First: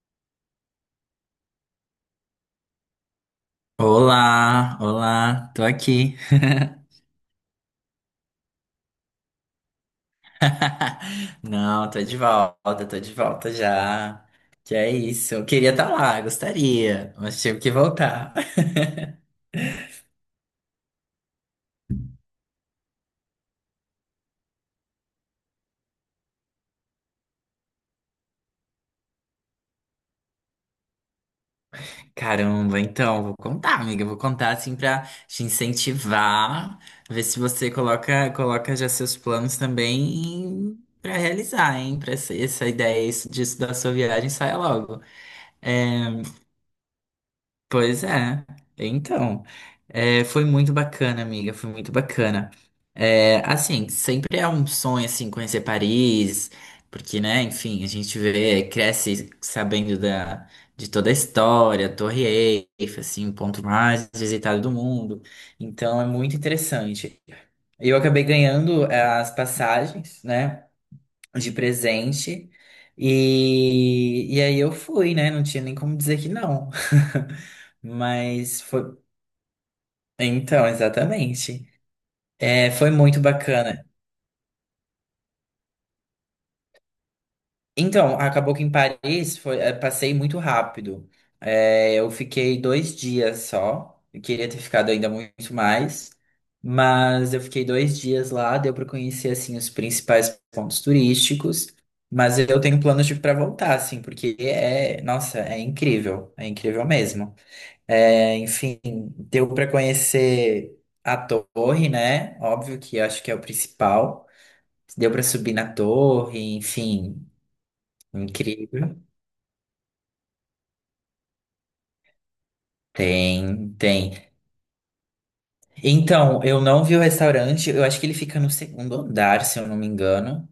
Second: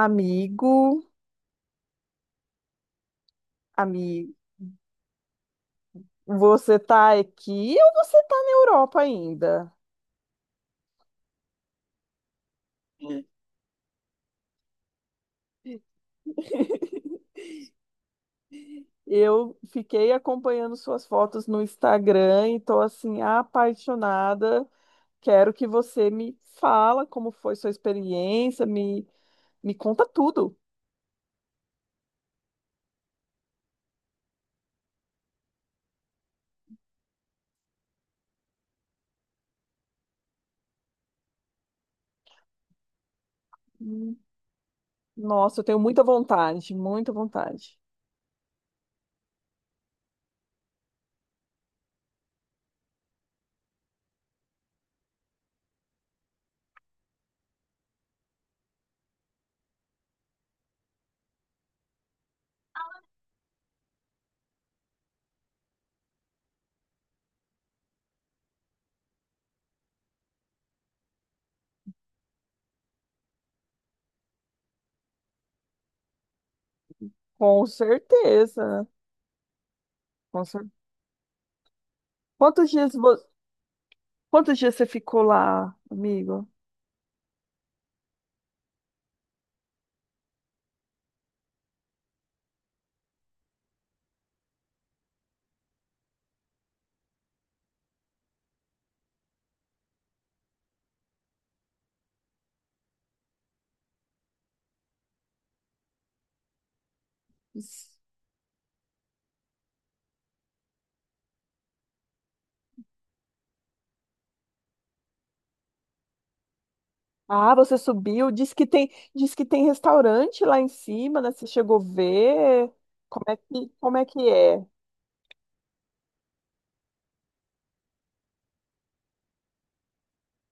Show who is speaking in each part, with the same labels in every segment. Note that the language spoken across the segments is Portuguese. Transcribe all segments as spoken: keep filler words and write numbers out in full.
Speaker 1: Amigo, amigo,
Speaker 2: Olá, olá, tô aqui.
Speaker 1: você tá aqui ou você tá na Europa ainda?
Speaker 2: Não, tô de volta, tô de
Speaker 1: É.
Speaker 2: volta já. Que é isso, eu queria estar lá, gostaria, mas tive que voltar.
Speaker 1: Eu fiquei acompanhando suas fotos no Instagram e tô assim apaixonada. Quero que você me fala como foi sua experiência, me me conta tudo.
Speaker 2: Caramba, então, vou contar, amiga, vou contar assim pra te incentivar, ver se você coloca, coloca já seus planos também pra realizar, hein? Pra essa, essa ideia isso, disso da sua
Speaker 1: Hum,
Speaker 2: viagem saia logo.
Speaker 1: Nossa, eu tenho muita
Speaker 2: É,
Speaker 1: vontade, muita vontade.
Speaker 2: pois é. Então, é, foi muito bacana, amiga, foi muito bacana. É, assim, sempre é um sonho, assim, conhecer Paris, porque, né, enfim, a gente vê, cresce sabendo da, de toda a história, a Torre Eiffel, assim, o ponto mais visitado do mundo. Então, é muito interessante. Eu acabei ganhando eh, as passagens, né? De presente. E, e aí eu fui, né? Não tinha nem como dizer que não.
Speaker 1: Com
Speaker 2: Mas foi.
Speaker 1: certeza, com cer-
Speaker 2: Então, exatamente.
Speaker 1: Quantos
Speaker 2: É, foi
Speaker 1: dias vo-
Speaker 2: muito bacana.
Speaker 1: quantos dias você ficou lá, amigo?
Speaker 2: Então, acabou que em Paris foi, eh, passei muito rápido. Eh, eu fiquei dois dias só. Eu queria ter ficado ainda muito mais, mas eu fiquei dois dias lá. Deu para conhecer assim os principais pontos turísticos. Mas eu tenho planos de para voltar, assim, porque é, nossa, é incrível, é incrível mesmo. Eh, enfim, deu para conhecer a torre, né? Óbvio que acho que é o principal. Deu para subir na torre, enfim,
Speaker 1: Ah, você subiu, diz que tem,
Speaker 2: incrível.
Speaker 1: diz que tem restaurante lá em cima, né? Você chegou a ver? Como é que,
Speaker 2: Tem,
Speaker 1: como é
Speaker 2: tem.
Speaker 1: que é?
Speaker 2: Então, eu não vi o restaurante, eu acho que ele fica no segundo andar, se eu não me engano.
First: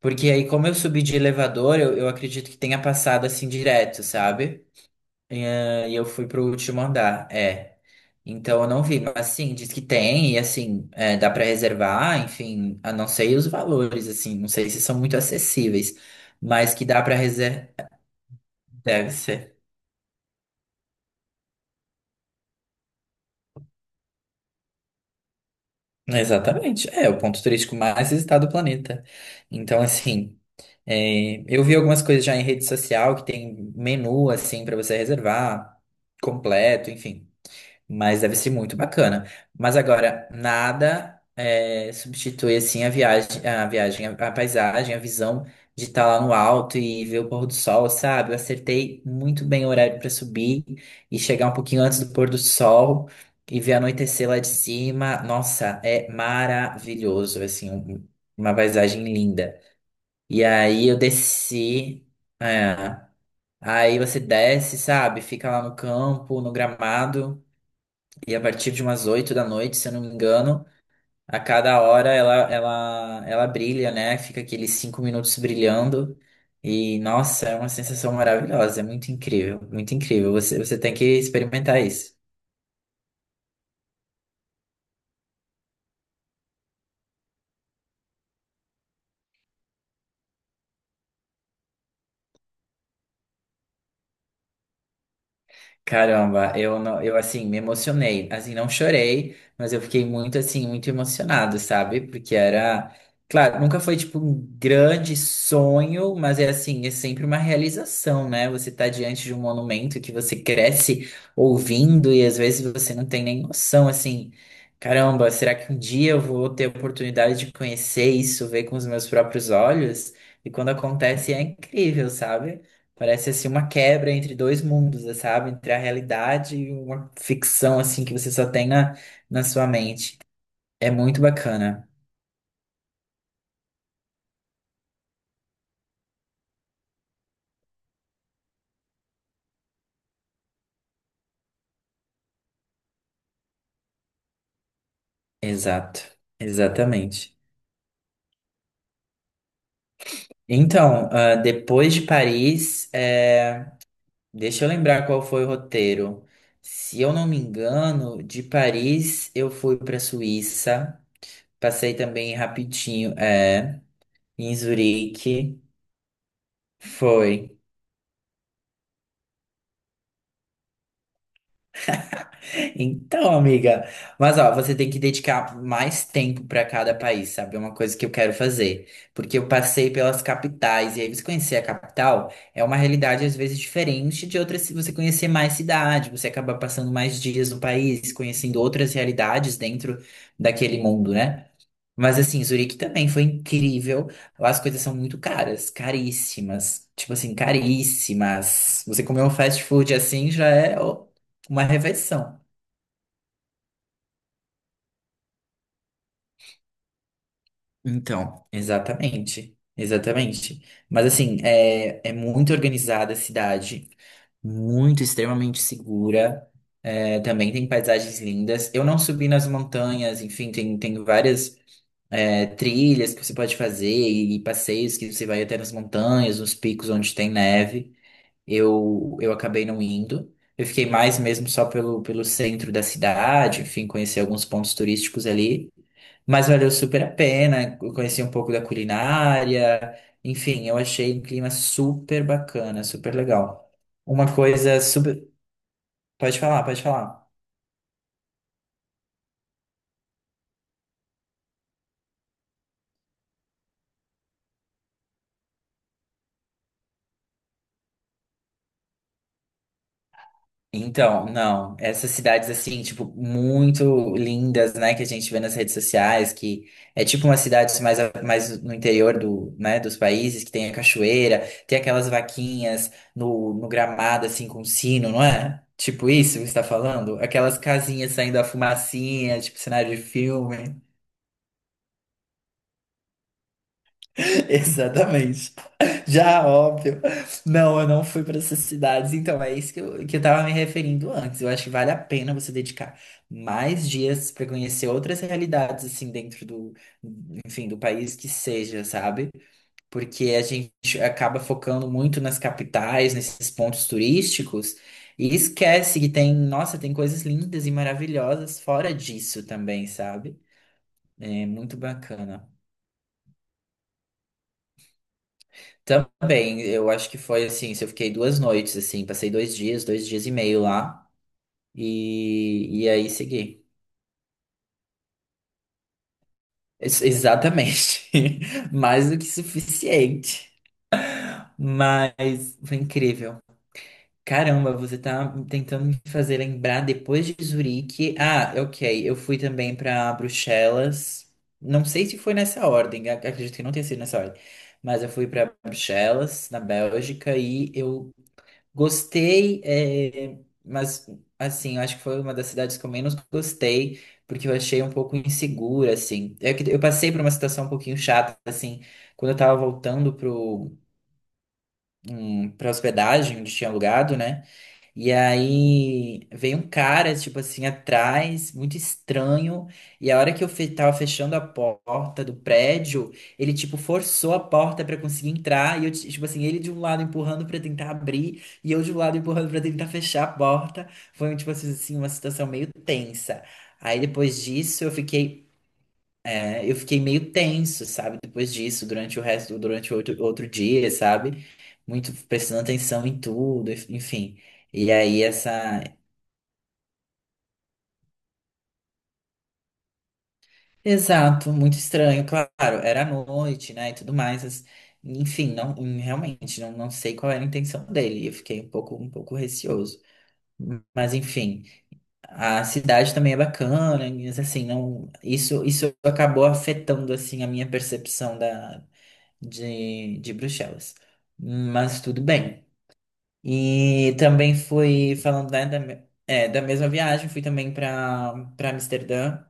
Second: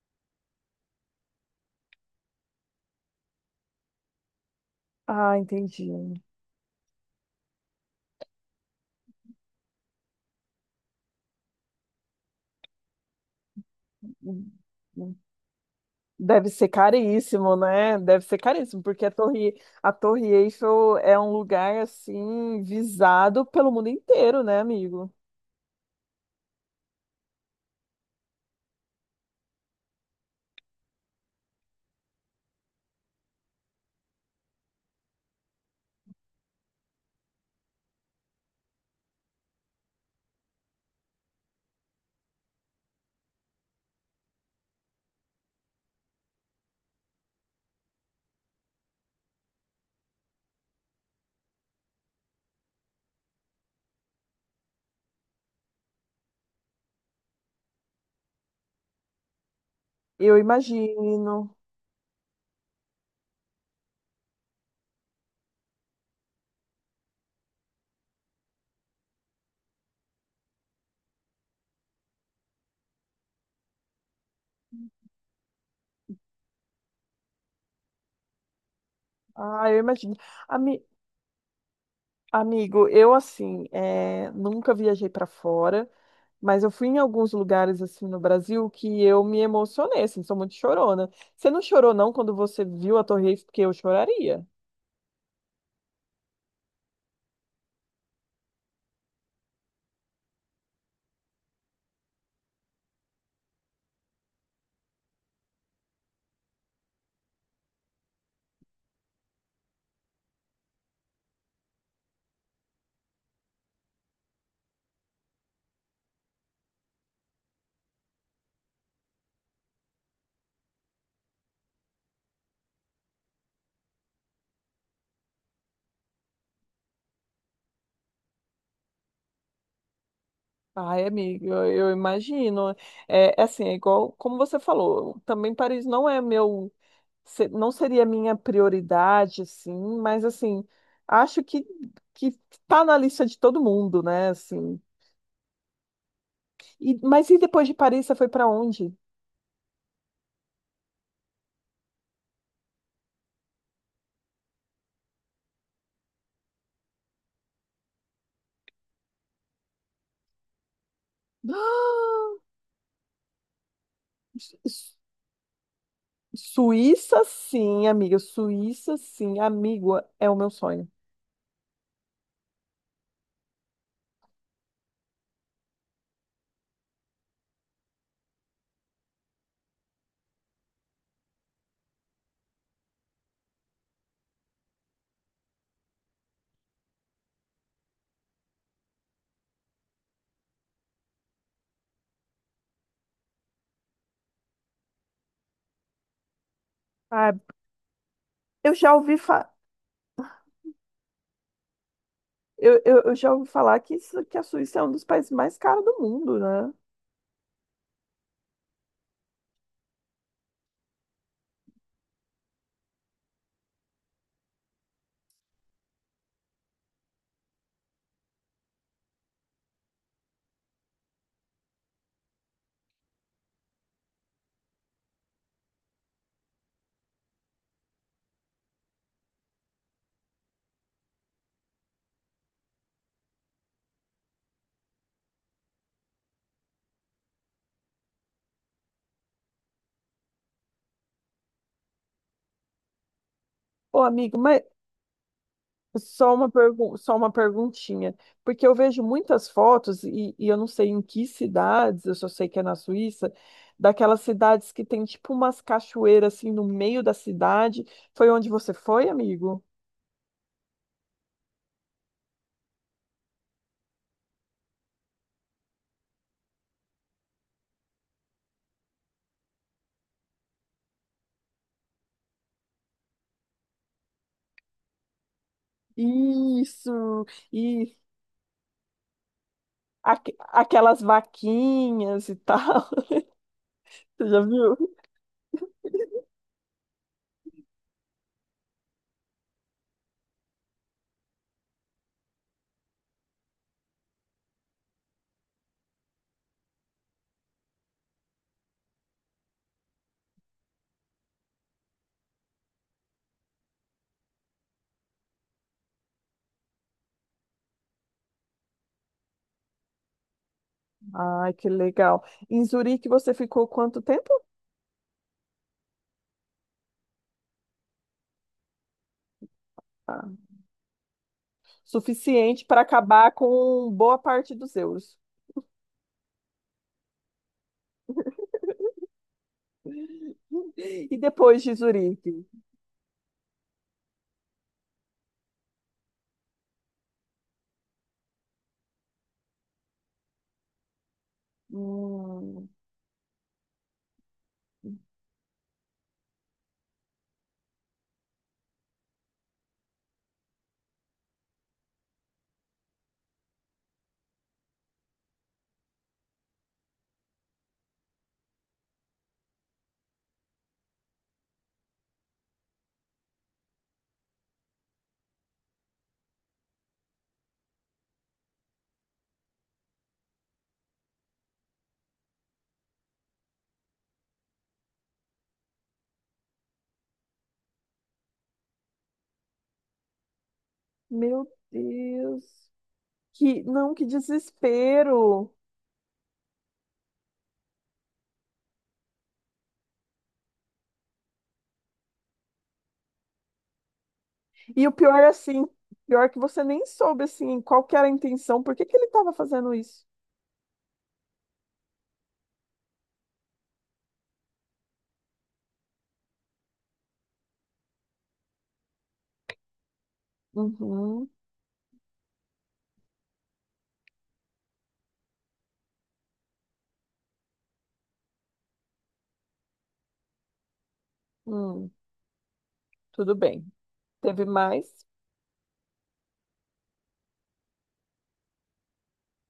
Speaker 2: Porque aí, como eu subi de elevador, eu, eu acredito que tenha passado assim direto, sabe?
Speaker 1: Ah,
Speaker 2: E eh, e eu
Speaker 1: entendi.
Speaker 2: fui pro último andar, é. Então eu não vi, mas assim, diz que tem, e assim, é, dá pra reservar, enfim, a não sei os valores, assim, não sei se são muito acessíveis,
Speaker 1: Deve ser
Speaker 2: mas que dá pra
Speaker 1: caríssimo,
Speaker 2: reservar,
Speaker 1: né? Deve ser caríssimo, porque a
Speaker 2: deve
Speaker 1: Torre,
Speaker 2: ser.
Speaker 1: a Torre Eiffel é um lugar assim visado pelo mundo inteiro, né, amigo?
Speaker 2: Exatamente, é o ponto turístico mais visitado do planeta. Então, assim. É, eu vi algumas coisas já em rede social que tem menu assim pra você reservar completo, enfim. Mas deve ser muito bacana. Mas agora, nada é, substitui assim a viagem, a viagem, a, a paisagem, a visão de estar lá no alto e ver o pôr do sol, sabe? Eu acertei muito bem o horário para subir e chegar um pouquinho antes do pôr do sol e ver anoitecer lá de cima. Nossa, é maravilhoso, assim, um- uma paisagem linda.
Speaker 1: Eu
Speaker 2: E aí eu
Speaker 1: imagino.
Speaker 2: desci. É. Aí você desce, sabe? Fica lá no campo, no gramado. E a partir de umas oito da noite, se eu não me engano, a cada hora ela, ela, ela brilha, né? Fica aqueles cinco minutos brilhando. E nossa, é uma sensação maravilhosa. É muito incrível,
Speaker 1: Ah, eu
Speaker 2: muito
Speaker 1: imagino.
Speaker 2: incrível. Você, você
Speaker 1: Ami-
Speaker 2: tem que experimentar isso.
Speaker 1: amigo, eu assim, é, nunca viajei para fora. Mas eu fui em alguns lugares assim no Brasil que eu me emocionei, assim, sou muito chorona. Você não chorou não quando você viu a Torre Eiffel? Porque eu choraria.
Speaker 2: Caramba, eu não, eu assim me emocionei, assim não chorei, mas eu fiquei muito assim, muito emocionado, sabe? Porque era, claro, nunca foi tipo um grande sonho, mas é assim, é sempre uma realização, né? Você tá diante de um monumento que você cresce ouvindo e às vezes você não tem nem noção, assim, caramba, será que um dia eu vou ter a oportunidade de conhecer isso, ver com os meus próprios olhos? E quando acontece é incrível, sabe? Parece assim uma quebra entre dois mundos, eh, sabe? Entre a realidade e uma ficção assim que você só tem na, na sua mente. É
Speaker 1: Ai,
Speaker 2: muito
Speaker 1: amigo, eu,
Speaker 2: bacana.
Speaker 1: eu imagino. É, é assim, é igual como você falou, também Paris não é meu, se- não seria minha prioridade, assim, mas assim, acho que que tá na lista de todo mundo, né, assim.
Speaker 2: Exato.
Speaker 1: E, mas e
Speaker 2: Exatamente.
Speaker 1: depois de Paris, você foi para onde?
Speaker 2: Então, ah, depois de Paris, eh, deixa eu lembrar qual foi o roteiro. Se eu não me engano, de Paris eu fui para Suíça, passei também rapidinho, é, em Zurique.
Speaker 1: Suíça,
Speaker 2: Foi.
Speaker 1: sim, amiga. Suíça, sim, amigo, é o meu sonho.
Speaker 2: Então, amiga, mas ó, você tem que dedicar mais tempo para cada país, sabe? É uma coisa que eu quero fazer, porque eu passei pelas capitais e aí você conhecer a capital é uma realidade às vezes diferente de outras, se você conhecer mais cidade, você acaba passando mais dias no país, conhecendo outras realidades dentro daquele mundo, né? Mas assim, Zurique também foi incrível. Lá as coisas são muito caras, caríssimas. Tipo
Speaker 1: Ah,
Speaker 2: assim,
Speaker 1: eu
Speaker 2: caríssimas.
Speaker 1: já
Speaker 2: Você
Speaker 1: ouvi
Speaker 2: comer um
Speaker 1: fa...
Speaker 2: fast food assim já é ó, uma refeição.
Speaker 1: eu, eu, eu já ouvi falar que, isso- que a Suíça é um dos países mais caros do mundo, né?
Speaker 2: Então, exatamente, exatamente. Mas assim, é, é muito organizada a cidade, muito extremamente segura. É, também tem paisagens lindas. Eu não subi nas montanhas, enfim, tem, tem várias é, trilhas que você pode fazer e, passeios que você vai até nas montanhas, nos picos onde tem neve. Eu, eu acabei não indo. Eu fiquei mais mesmo só pelo, pelo centro da cidade, enfim, conheci alguns pontos turísticos ali. Mas valeu super a pena. Eu conheci um pouco da culinária. Enfim, eu achei um clima super bacana, super legal.
Speaker 1: Ô,
Speaker 2: Uma
Speaker 1: amigo, mas
Speaker 2: coisa super.
Speaker 1: só
Speaker 2: Pode
Speaker 1: uma
Speaker 2: falar, pode
Speaker 1: pergu... só
Speaker 2: falar.
Speaker 1: uma perguntinha, porque eu vejo muitas fotos e, e eu não sei em que cidades, eu só sei que é na Suíça, daquelas cidades que tem tipo umas cachoeiras assim no meio da cidade. Foi onde você foi, amigo?
Speaker 2: Então, não, essas cidades assim, tipo, muito lindas, né, que a gente vê nas redes sociais, que é tipo umas cidades mais, a- mais no interior do, né, dos países, que tem a cachoeira, tem aquelas vaquinhas no, no gramado, assim, com sino, não é? Tipo isso que você está falando?
Speaker 1: Isso,
Speaker 2: Aquelas casinhas saindo a fumacinha, tipo cenário de
Speaker 1: Aque-
Speaker 2: filme.
Speaker 1: aquelas vaquinhas e tal. Você já viu?
Speaker 2: Exatamente. Já, óbvio. Não, eu não fui para essas cidades. Então, é isso que eu, que eu tava me referindo antes. Eu acho que vale a pena você dedicar mais dias para conhecer outras realidades, assim, dentro do, enfim, do país que seja, sabe? Porque a gente acaba focando muito nas capitais, nesses pontos turísticos, e esquece que tem, nossa, tem coisas lindas e maravilhosas fora disso também, sabe? É
Speaker 1: Ai, que
Speaker 2: muito
Speaker 1: legal.
Speaker 2: bacana.
Speaker 1: Em Zurique você ficou quanto tempo?
Speaker 2: Também, eu acho que foi assim, se eu fiquei duas noites, assim, passei dois dias, dois
Speaker 1: Ah,
Speaker 2: dias e meio lá,
Speaker 1: suficiente
Speaker 2: e,
Speaker 1: para
Speaker 2: e aí
Speaker 1: acabar
Speaker 2: segui.
Speaker 1: com boa parte dos euros.
Speaker 2: Ex- exatamente. Mais do que suficiente.
Speaker 1: E depois de Zurique?
Speaker 2: Mas foi incrível. Caramba, você tá tentando me fazer lembrar depois de Zurique. Ah, ok, eu fui também pra Bruxelas. Não sei se foi nessa
Speaker 1: Hum,
Speaker 2: ordem, ac- acredito que não tenha sido nessa ordem. Mas eu fui pra Bruxelas, na Bélgica, e eu gostei, é, mas assim, eu acho que foi uma das cidades que eu menos gostei, porque eu achei um pouco insegura, assim. É que eu passei por uma situação um pouquinho chata, assim, quando eu tava voltando pro, hum, pra hospedagem onde tinha alugado, né? E aí veio um cara, tipo assim, atrás, muito estranho. E a hora que eu fe tava fechando a porta do prédio, ele, tipo, forçou a porta pra conseguir entrar. E eu, ti- tipo assim, ele de um lado empurrando pra tentar abrir, e eu de um lado empurrando pra tentar fechar a porta. Foi, um,
Speaker 1: meu
Speaker 2: tipo assim, assim, uma
Speaker 1: Deus.
Speaker 2: situação meio tensa.
Speaker 1: Que, não,
Speaker 2: Aí
Speaker 1: que
Speaker 2: depois disso eu fiquei,
Speaker 1: desespero.
Speaker 2: é, eu fiquei meio tenso, sabe? Depois disso, durante o resto, durante o outro, outro dia, sabe? Muito prestando atenção em tudo, enfim.
Speaker 1: E o
Speaker 2: E
Speaker 1: pior
Speaker 2: aí
Speaker 1: é assim,
Speaker 2: essa.
Speaker 1: pior que você nem soube assim qual que era a intenção, por que que ele estava fazendo isso?
Speaker 2: Exato, muito estranho, claro, era à noite, né, e tudo mais, as- enfim, não, hum, realmente, não, não sei qual era a intenção dele, eu fiquei um pouco, um pouco receoso, mas
Speaker 1: Uhum,
Speaker 2: enfim, a cidade também é bacana, mas assim, não, isso, isso acabou afetando, assim, a minha percepção da, de, de Bruxelas,
Speaker 1: hum,
Speaker 2: mas tudo bem,
Speaker 1: tudo bem.
Speaker 2: e
Speaker 1: Teve
Speaker 2: também
Speaker 1: mais?
Speaker 2: fui, falando, né, da, me- é, da mesma viagem, fui também para para Amsterdã,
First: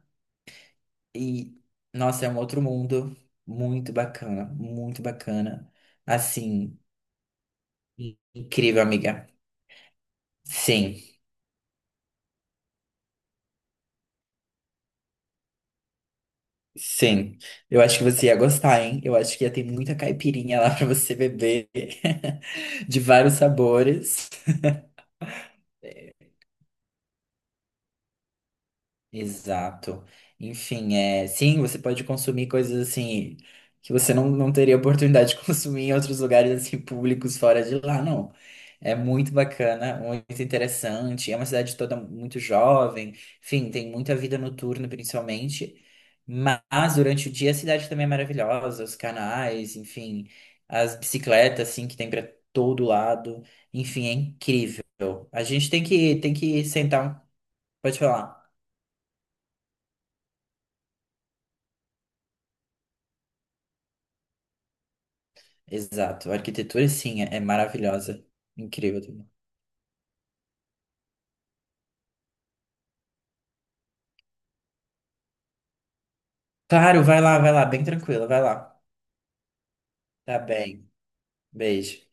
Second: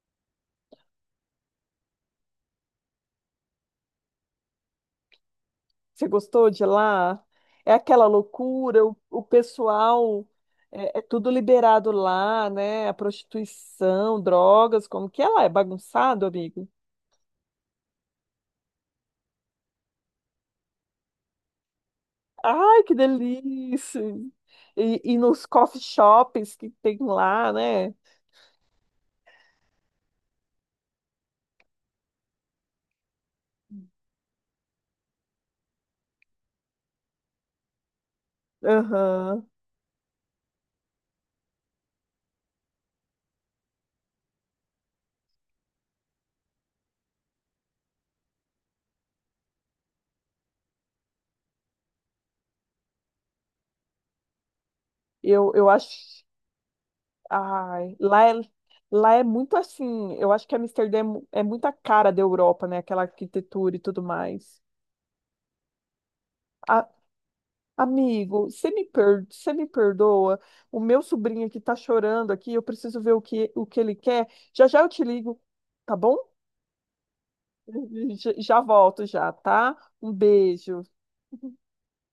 Speaker 2: e, nossa, é um outro mundo muito bacana, muito bacana.
Speaker 1: Você gostou de
Speaker 2: Assim,
Speaker 1: lá? É aquela
Speaker 2: incrível,
Speaker 1: loucura, o, o
Speaker 2: amiga.
Speaker 1: pessoal
Speaker 2: Sim,
Speaker 1: é, é tudo liberado lá, né? A prostituição, drogas, como que é lá? É bagunçado, amigo?
Speaker 2: sim. Eu acho que você ia gostar, hein? Eu acho que ia ter muita caipirinha lá pra você beber,
Speaker 1: Ai, que
Speaker 2: de vários
Speaker 1: delícia!
Speaker 2: sabores.
Speaker 1: E, e nos coffee shops que tem lá, né?
Speaker 2: Exato. Enfim, é, sim, você pode consumir coisas assim que você não, não teria oportunidade de consumir em outros lugares assim públicos fora de lá, não. É muito
Speaker 1: Aham.
Speaker 2: bacana, muito interessante. É uma cidade toda muito jovem. Enfim, tem muita vida noturna, principalmente. Mas durante o dia a cidade também é maravilhosa, os canais, enfim, as bicicletas assim que tem para todo lado. Enfim, é incrível. A
Speaker 1: Eu, eu
Speaker 2: gente tem que
Speaker 1: acho.
Speaker 2: tem que sentar. Um-
Speaker 1: Ai,
Speaker 2: pode
Speaker 1: lá é,
Speaker 2: falar.
Speaker 1: lá é muito assim. Eu acho que Amsterdã é, mu- é muita cara da Europa, né? Aquela arquitetura e tudo mais.
Speaker 2: Exato. A
Speaker 1: A-
Speaker 2: arquitetura, sim, é é maravilhosa.
Speaker 1: amigo, você me,
Speaker 2: Incrível
Speaker 1: per,
Speaker 2: também.
Speaker 1: você me perdoa? O meu sobrinho aqui tá chorando aqui. Eu preciso ver o que, o que ele quer. Já já eu te ligo, tá bom?
Speaker 2: Claro, vai lá, vai lá. Bem tranquila,
Speaker 1: Já,
Speaker 2: vai lá.
Speaker 1: já volto já, tá? Um
Speaker 2: Tá
Speaker 1: beijo.
Speaker 2: bem. Beijo.